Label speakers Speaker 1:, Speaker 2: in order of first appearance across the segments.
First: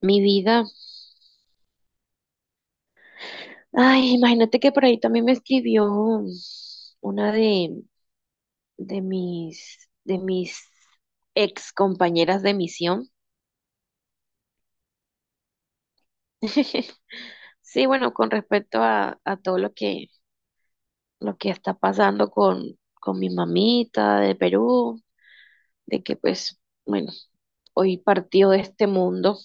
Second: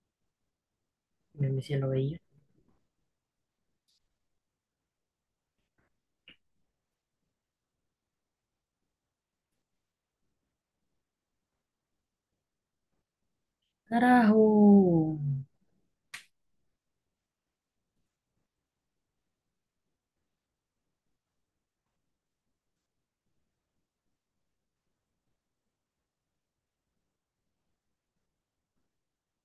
Speaker 1: Mi vida.
Speaker 2: Me sí lo veía.
Speaker 1: Ay, imagínate que por ahí también me escribió una de mis ex compañeras de misión.
Speaker 2: Carajo.
Speaker 1: Sí, bueno, con respecto a todo lo que está pasando con mi mamita de Perú, de que pues, bueno, hoy partió de este mundo.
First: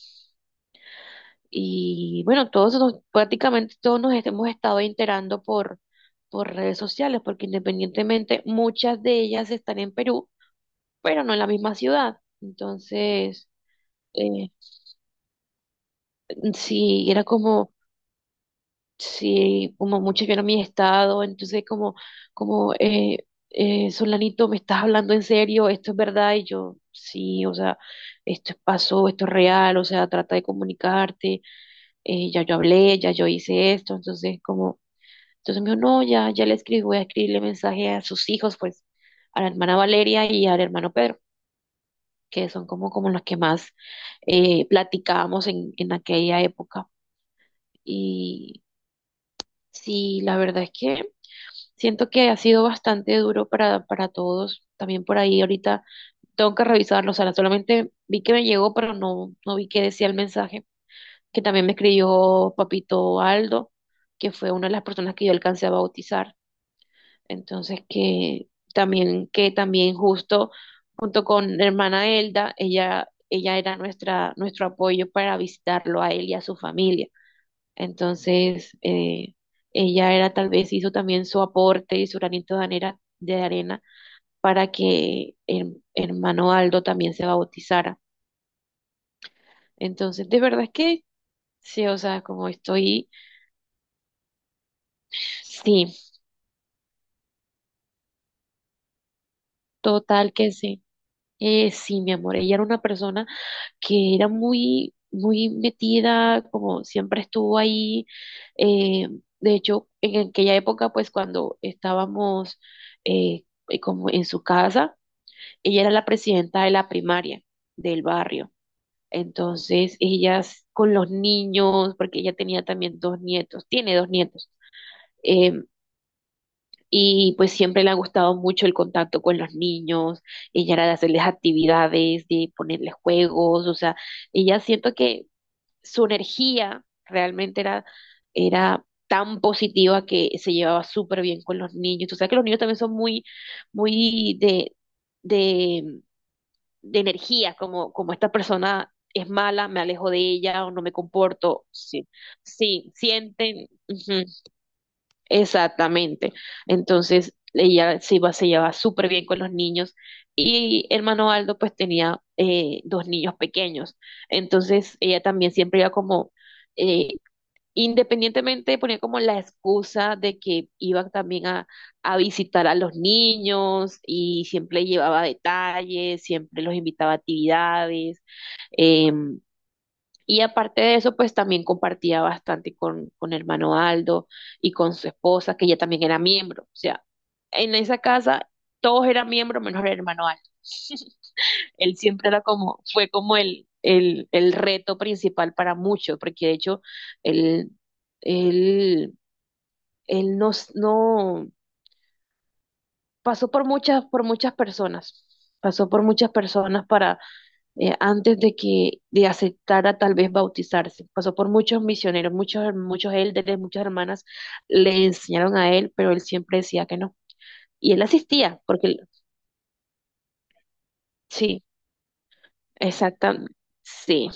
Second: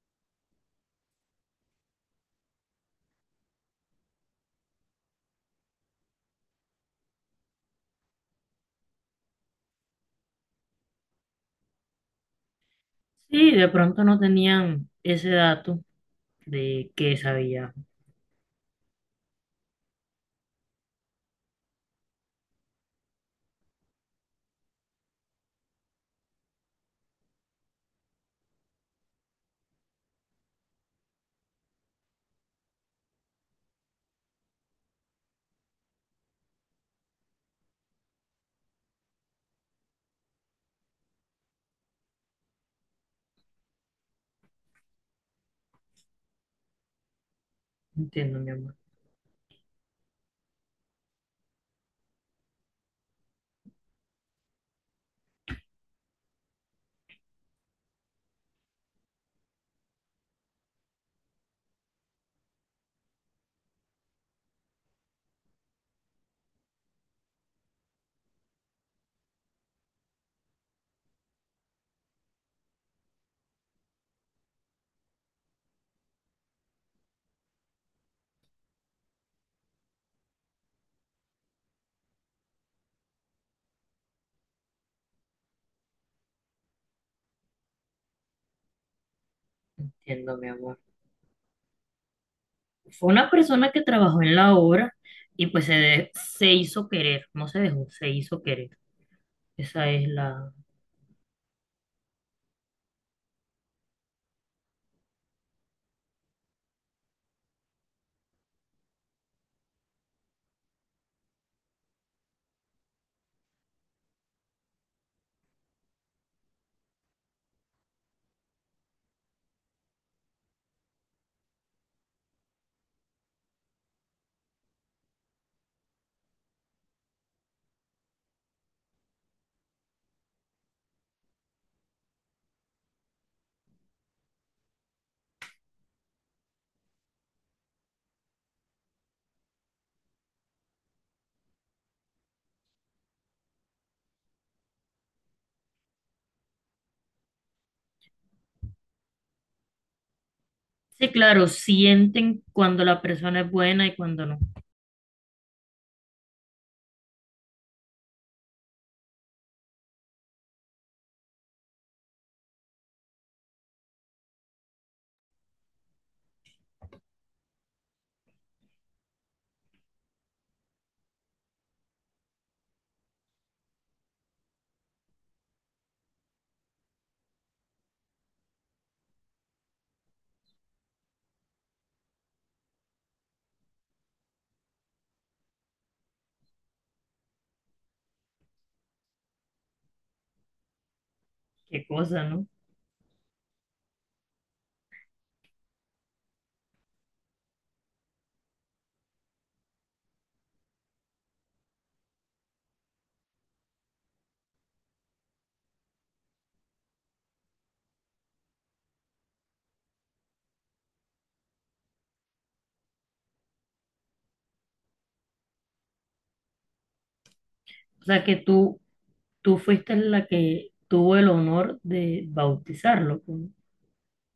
Speaker 1: Y bueno, prácticamente todos nos hemos estado enterando por redes sociales, porque independientemente muchas de ellas están en Perú, pero no en la misma ciudad. Entonces,
Speaker 2: Sí, de pronto no
Speaker 1: eh,
Speaker 2: tenían ese dato de
Speaker 1: sí,
Speaker 2: que
Speaker 1: era como,
Speaker 2: sabía.
Speaker 1: sí, como muchos vieron mi estado, entonces como, Solanito, ¿me estás hablando en serio? ¿Esto es verdad? Y yo, sí, o sea, pasó, esto es real, o sea, trata de comunicarte, ya yo hablé, ya yo hice esto, entonces como. Entonces me dijo, no, ya, ya le escribí, voy a escribirle mensaje a sus hijos, pues, a la hermana Valeria y al hermano Pedro, que son como los que más platicábamos en aquella época.
Speaker 2: Entiendo, mi
Speaker 1: Y
Speaker 2: amor.
Speaker 1: sí, la verdad es que siento que ha sido bastante duro para todos. También por ahí ahorita tengo que revisarlo. O sea, solamente vi que me llegó, pero no, no vi que decía el mensaje. Que también me escribió Papito Aldo, que fue una de las personas que yo alcancé a bautizar. Entonces que también, justo junto con hermana Elda, ella era nuestra, nuestro apoyo para visitarlo a él y a su familia. Entonces, ella era tal vez hizo también su aporte y su granito de arena, para que el hermano Aldo también se bautizara. Entonces,
Speaker 2: Entiendo,
Speaker 1: de
Speaker 2: mi
Speaker 1: verdad es
Speaker 2: amor.
Speaker 1: que sí, o sea, como estoy,
Speaker 2: Fue una persona que trabajó en la obra y pues
Speaker 1: sí,
Speaker 2: se hizo querer. No se dejó, se hizo querer. Esa es
Speaker 1: total que
Speaker 2: la...
Speaker 1: sí. Sí, mi amor, ella era una persona que era muy, muy metida, como siempre estuvo ahí. eh, de hecho, en aquella época, pues cuando estábamos eh, como en su casa, ella era la presidenta de la primaria del barrio. Entonces, ellas con los niños, porque ella tenía también dos nietos, tiene dos nietos. eh, y pues siempre le ha gustado mucho el contacto con los niños, ella era de hacerles actividades, de ponerles juegos, o sea, ella siento que su energía realmente era tan positiva que se llevaba súper bien con los niños. Tú sabes que los niños también son muy, muy de, de energía, como esta persona es mala, me alejo de ella o no me
Speaker 2: Sí, claro,
Speaker 1: comporto. Sí,
Speaker 2: sienten cuando
Speaker 1: sí
Speaker 2: la persona es
Speaker 1: sienten.
Speaker 2: buena y
Speaker 1: Ujú.
Speaker 2: cuando no.
Speaker 1: Exactamente. Entonces, ella se iba, se llevaba súper bien con los niños y hermano Aldo pues tenía dos niños pequeños. Entonces, ella también siempre iba como, eh, independientemente ponía como la excusa de que iba también a visitar a los niños y siempre llevaba detalles, siempre los invitaba a actividades. em, y aparte de eso, pues también compartía bastante con hermano Aldo y con su esposa, que ella también era miembro. O sea, en esa casa todos eran miembros menos el hermano Aldo.
Speaker 2: Qué
Speaker 1: Él
Speaker 2: cosa,
Speaker 1: siempre era
Speaker 2: ¿no?
Speaker 1: como, fue como el reto principal para muchos, porque de hecho él, él, él no pasó por muchas personas, pasó por muchas personas para antes de que de aceptara tal vez bautizarse. Pasó por muchos misioneros, muchos, muchos élderes, muchas hermanas le enseñaron a él, pero él siempre decía que no. Y él
Speaker 2: O sea, que
Speaker 1: asistía,
Speaker 2: tú,
Speaker 1: porque
Speaker 2: tú fuiste la que tuvo el
Speaker 1: sí,
Speaker 2: honor de bautizarlo, pues.
Speaker 1: exactamente, sí.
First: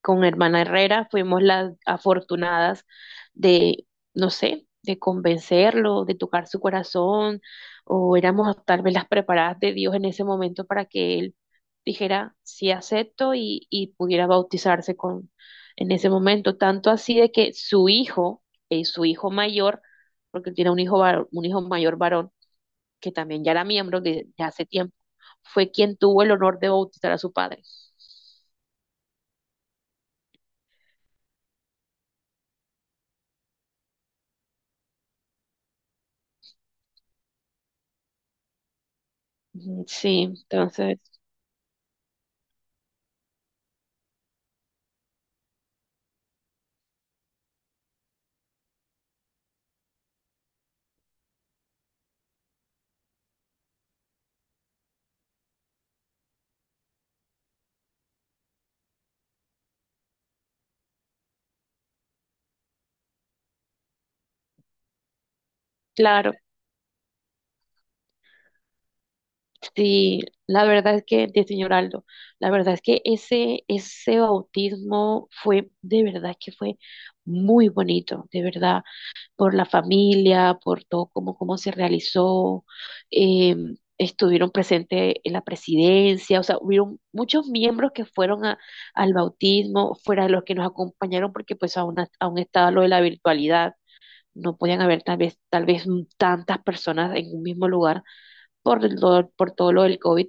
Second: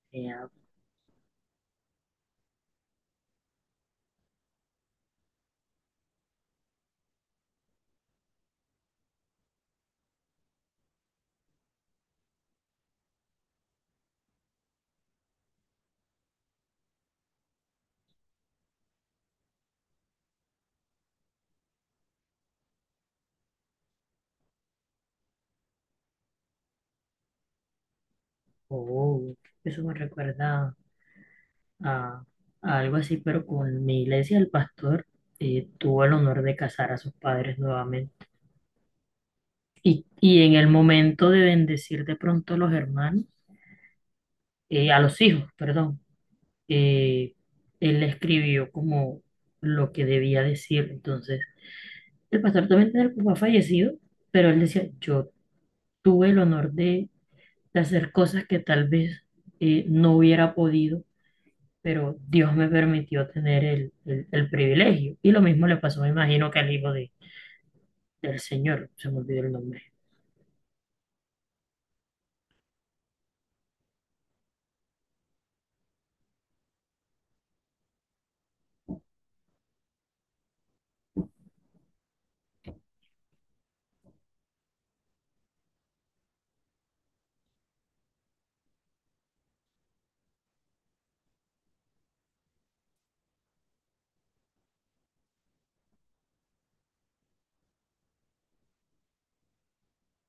Speaker 1: Con
Speaker 2: Ya,
Speaker 1: hermana Herrera fuimos las afortunadas de, no sé, de convencerlo, de tocar su corazón, o éramos tal vez las preparadas de Dios en ese momento para que él dijera sí acepto y pudiera bautizarse con en ese momento, tanto así de que su hijo mayor, porque él tiene un hijo mayor varón, que también ya era miembro de hace tiempo, fue quien tuvo el honor de bautizar a su padre.
Speaker 2: oh, eso me recuerda a, a algo así, pero con mi iglesia el pastor tuvo el honor de casar a sus padres nuevamente.
Speaker 1: Ujú.
Speaker 2: Y,
Speaker 1: Sí,
Speaker 2: y en el
Speaker 1: entonces
Speaker 2: momento de bendecir de pronto a los hermanos, a los hijos, perdón, eh, él le escribió como lo que debía decir. Entonces, el pastor también tenía el papá fallecido, pero él decía, yo tuve el honor de hacer cosas que tal vez no hubiera podido, pero Dios me permitió tener el privilegio. Y lo mismo le pasó, me
Speaker 1: claro,
Speaker 2: imagino, que al hijo de, del Señor, se me olvidó el nombre.
Speaker 1: sí, la verdad es que, de señor Aldo, la verdad es que ese bautismo fue, de verdad que fue muy bonito, de verdad, por la familia, por todo cómo se realizó, eh, estuvieron presentes en la presidencia, o sea, hubieron muchos miembros que fueron al bautismo, fuera de los que nos acompañaron, porque pues aún estaba lo de la virtualidad, no podían haber tal vez tantas personas en un mismo lugar por, el por todo lo del COVID,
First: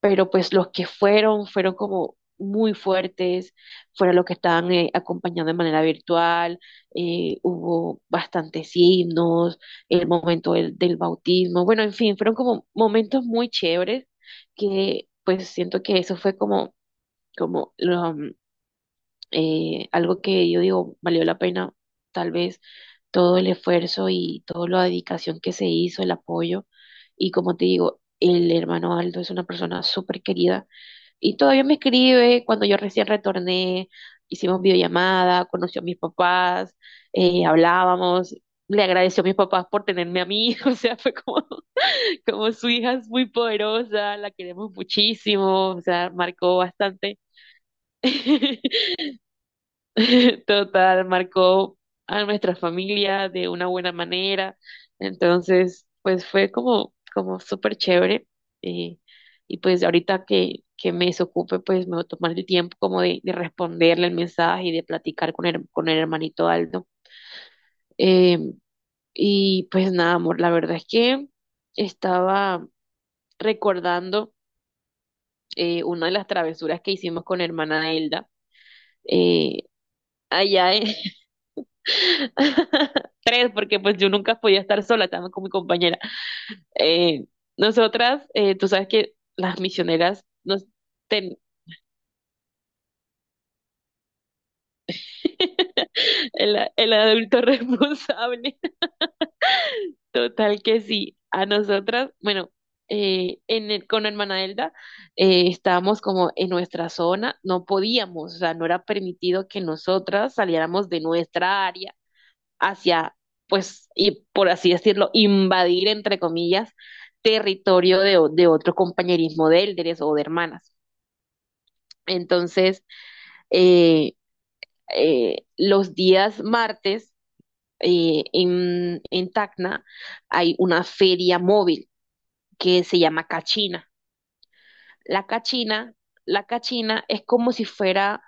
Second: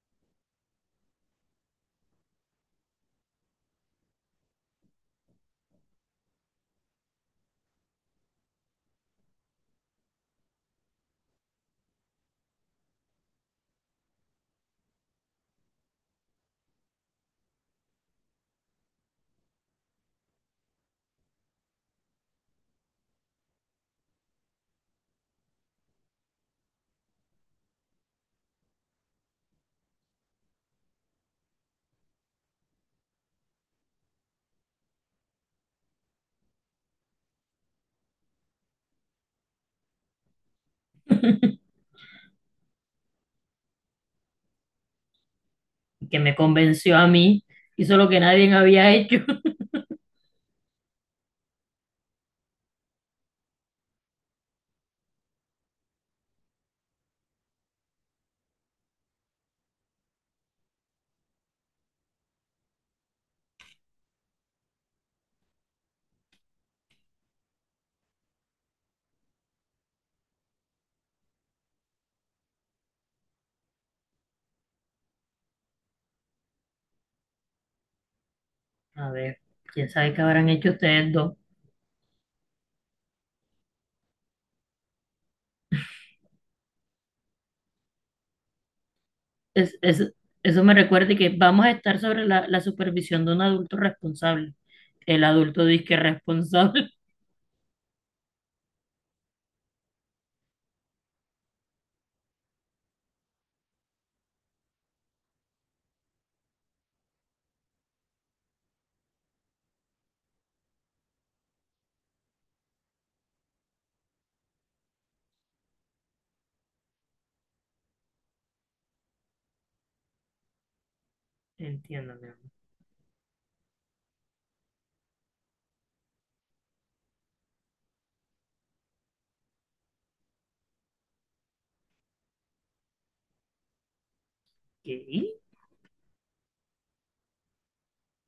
Speaker 1: pero pues los que fueron como muy fuertes, fueron los que estaban acompañando de manera virtual, hubo bastantes himnos, el momento del bautismo, bueno, en fin, fueron como momentos muy chéveres que pues siento que eso fue como lo, algo que yo digo valió la pena, tal vez todo el esfuerzo y toda la dedicación que se hizo, el apoyo. Y como te digo, el hermano Aldo es una persona súper querida y todavía me escribe cuando yo recién retorné, hicimos videollamada, conoció a mis papás, hablábamos. Le agradeció a mis papás por tenerme a mí, o sea, fue como, como su hija es muy poderosa, la queremos muchísimo, o sea,
Speaker 2: Que me
Speaker 1: marcó
Speaker 2: convenció a
Speaker 1: bastante.
Speaker 2: mí, hizo lo que nadie había hecho.
Speaker 1: Total, marcó a nuestra familia de una buena manera. Entonces, pues fue como súper chévere. eh, y pues ahorita que me desocupe, pues me voy a tomar el tiempo como de responderle el mensaje y de platicar con el hermanito Aldo. Eh, y pues nada, amor, la verdad es que estaba recordando una de las travesuras que hicimos con hermana Elda.
Speaker 2: A ver,
Speaker 1: eh,
Speaker 2: quién sabe qué habrán hecho
Speaker 1: Allá.
Speaker 2: ustedes dos.
Speaker 1: Tres, porque pues yo nunca podía estar sola, estaba con mi compañera. Eh, Nosotras, tú sabes que las
Speaker 2: Es, es-
Speaker 1: misioneras
Speaker 2: Eso me recuerda que
Speaker 1: ten-
Speaker 2: vamos a estar sobre la, la supervisión de un adulto responsable. El adulto disque
Speaker 1: el,
Speaker 2: responsable.
Speaker 1: el adulto responsable. Total que sí, a nosotras, bueno, con hermana Elda estábamos como en nuestra zona, no podíamos, o sea, no era permitido que nosotras saliéramos de nuestra área hacia, pues, y por así decirlo, invadir, entre comillas, territorio de otro compañerismo de élderes o de hermanas.
Speaker 2: Entiendo, mi amor.
Speaker 1: Entonces, eh, los días martes en Tacna hay una feria móvil que se llama Cachina. La
Speaker 2: ¿Qué?
Speaker 1: Cachina, la Cachina es como si fuera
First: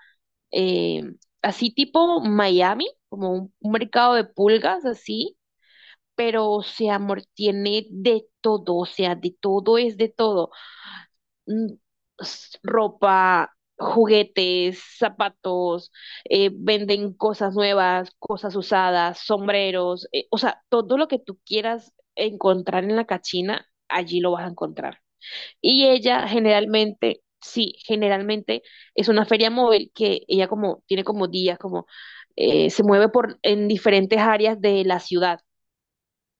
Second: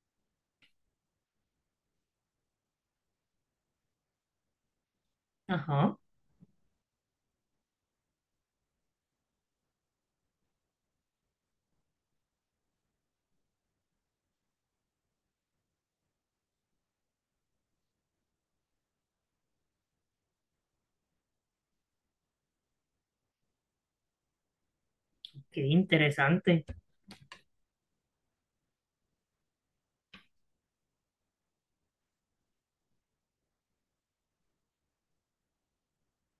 Speaker 1: eh, así tipo Miami, como un mercado de pulgas así,
Speaker 2: Ajá,
Speaker 1: pero, o sea, amor, tiene de todo, o sea, de todo es de todo. Mm, Ropa, juguetes, zapatos, venden cosas nuevas, cosas usadas, sombreros, o sea, todo lo que tú quieras encontrar en la cachina, allí lo vas a encontrar.
Speaker 2: qué
Speaker 1: Y ella
Speaker 2: interesante.
Speaker 1: generalmente, sí, generalmente es una feria móvil que ella como tiene como días, como se mueve por en diferentes áreas de la ciudad.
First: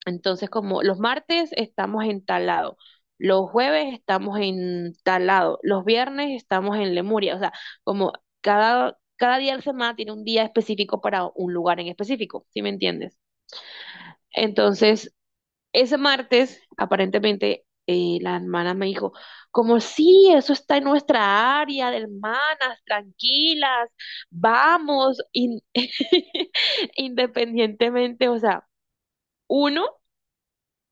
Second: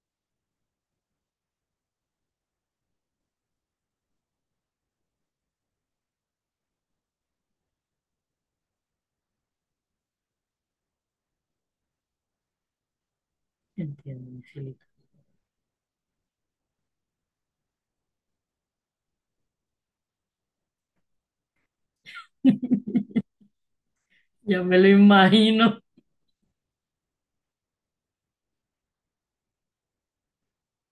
Speaker 1: Entonces, como los martes estamos en Talado, los jueves estamos en Talado, los viernes estamos en Lemuria, o sea, como cada día de la semana tiene un día específico para un lugar en específico, ¿sí me entiendes?
Speaker 2: Entiendo, mi cielito.
Speaker 1: Entonces, ese martes, aparentemente, la hermana me dijo, como sí, eso está en nuestra área de hermanas, tranquilas,
Speaker 2: Ya me lo
Speaker 1: vamos,
Speaker 2: imagino.
Speaker 1: independientemente, o sea, uno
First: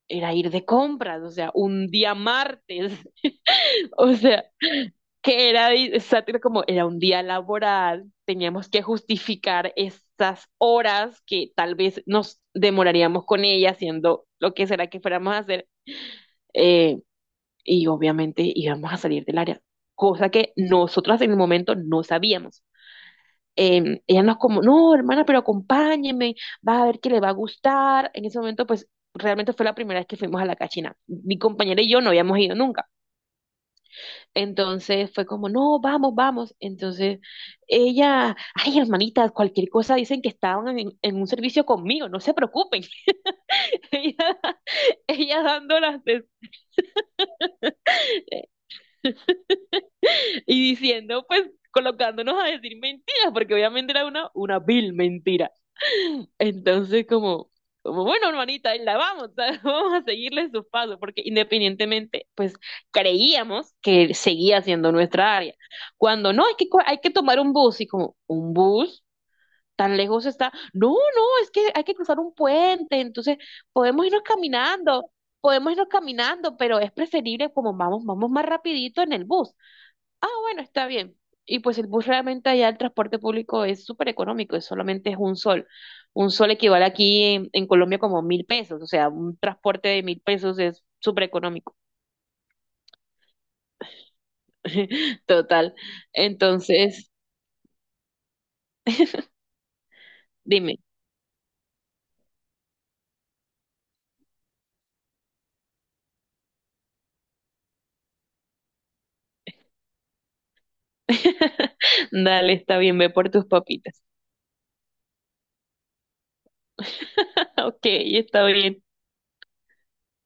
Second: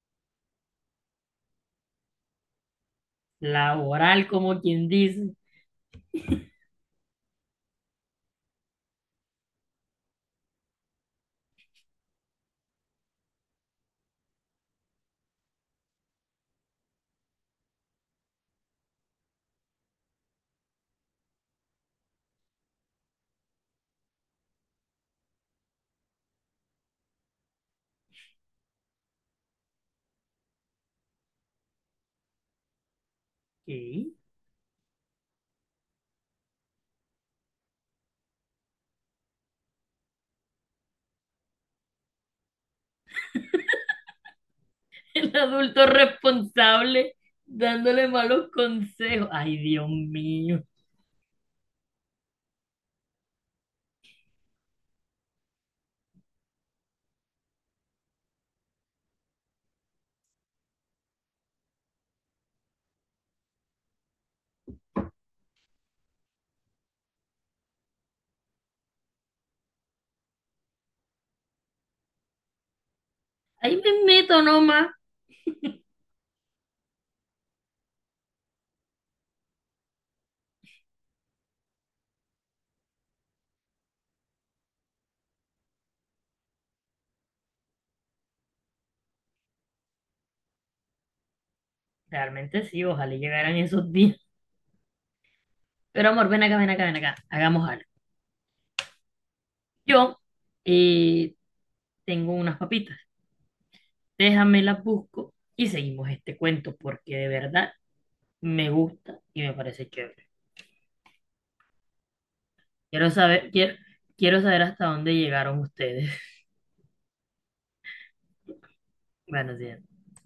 Speaker 1: era ir de compras, o sea, un día martes, o
Speaker 2: Laboral,
Speaker 1: sea,
Speaker 2: como quien dice.
Speaker 1: que era exactamente como era un día laboral, teníamos que justificar estas horas que tal vez nos demoraríamos con ella haciendo lo que será que fuéramos a hacer, eh, y obviamente íbamos a salir del área, cosa que nosotras en el momento no sabíamos. Ella nos como, no, hermana, pero acompáñeme, vas a ver que le va a gustar. En ese momento, pues realmente fue la primera vez que fuimos a la cachina. Mi compañera y yo no habíamos ido nunca.
Speaker 2: ¿Qué?
Speaker 1: Entonces fue como, no, vamos, vamos. Entonces ella, ay, hermanitas, cualquier cosa dicen que estaban en un servicio conmigo, no se preocupen. Ella,
Speaker 2: El
Speaker 1: ella dando
Speaker 2: adulto
Speaker 1: las
Speaker 2: responsable dándole malos consejos. Ay, Dios mío.
Speaker 1: y diciendo, pues colocándonos a decir mentiras, porque obviamente era una vil mentira. Entonces, como bueno, hermanita, ahí la vamos, ¿sabes? Vamos a seguirle sus pasos, porque independientemente, pues creíamos que seguía siendo nuestra área. Cuando no, hay que tomar un bus, y como, ¿un bus? Tan lejos está. No, no, es que hay que cruzar un puente, entonces
Speaker 2: Ahí me
Speaker 1: podemos irnos
Speaker 2: meto nomás.
Speaker 1: caminando, podemos irnos caminando, pero es preferible como vamos, vamos más rapidito en el bus. Ah, bueno, está bien. Y pues el bus realmente allá, el transporte público es súper económico, es solamente es un sol. Un sol equivale aquí en Colombia como 1.000 pesos, o sea, un transporte de 1.000 pesos es súper económico.
Speaker 2: Realmente sí, ojalá llegaran esos días.
Speaker 1: Total.
Speaker 2: Pero amor, ven acá, ven acá, ven
Speaker 1: Entonces,
Speaker 2: acá. Hagamos algo. Yo
Speaker 1: dime.
Speaker 2: eh, tengo unas papitas. Déjame las busco y seguimos este cuento porque de verdad me gusta y me parece chévere.
Speaker 1: Dale, está bien, ve
Speaker 2: Quiero
Speaker 1: por tus
Speaker 2: saber, quiero,
Speaker 1: papitas.
Speaker 2: quiero saber hasta dónde llegaron ustedes.
Speaker 1: Ok, está bien.
Speaker 2: Bueno días.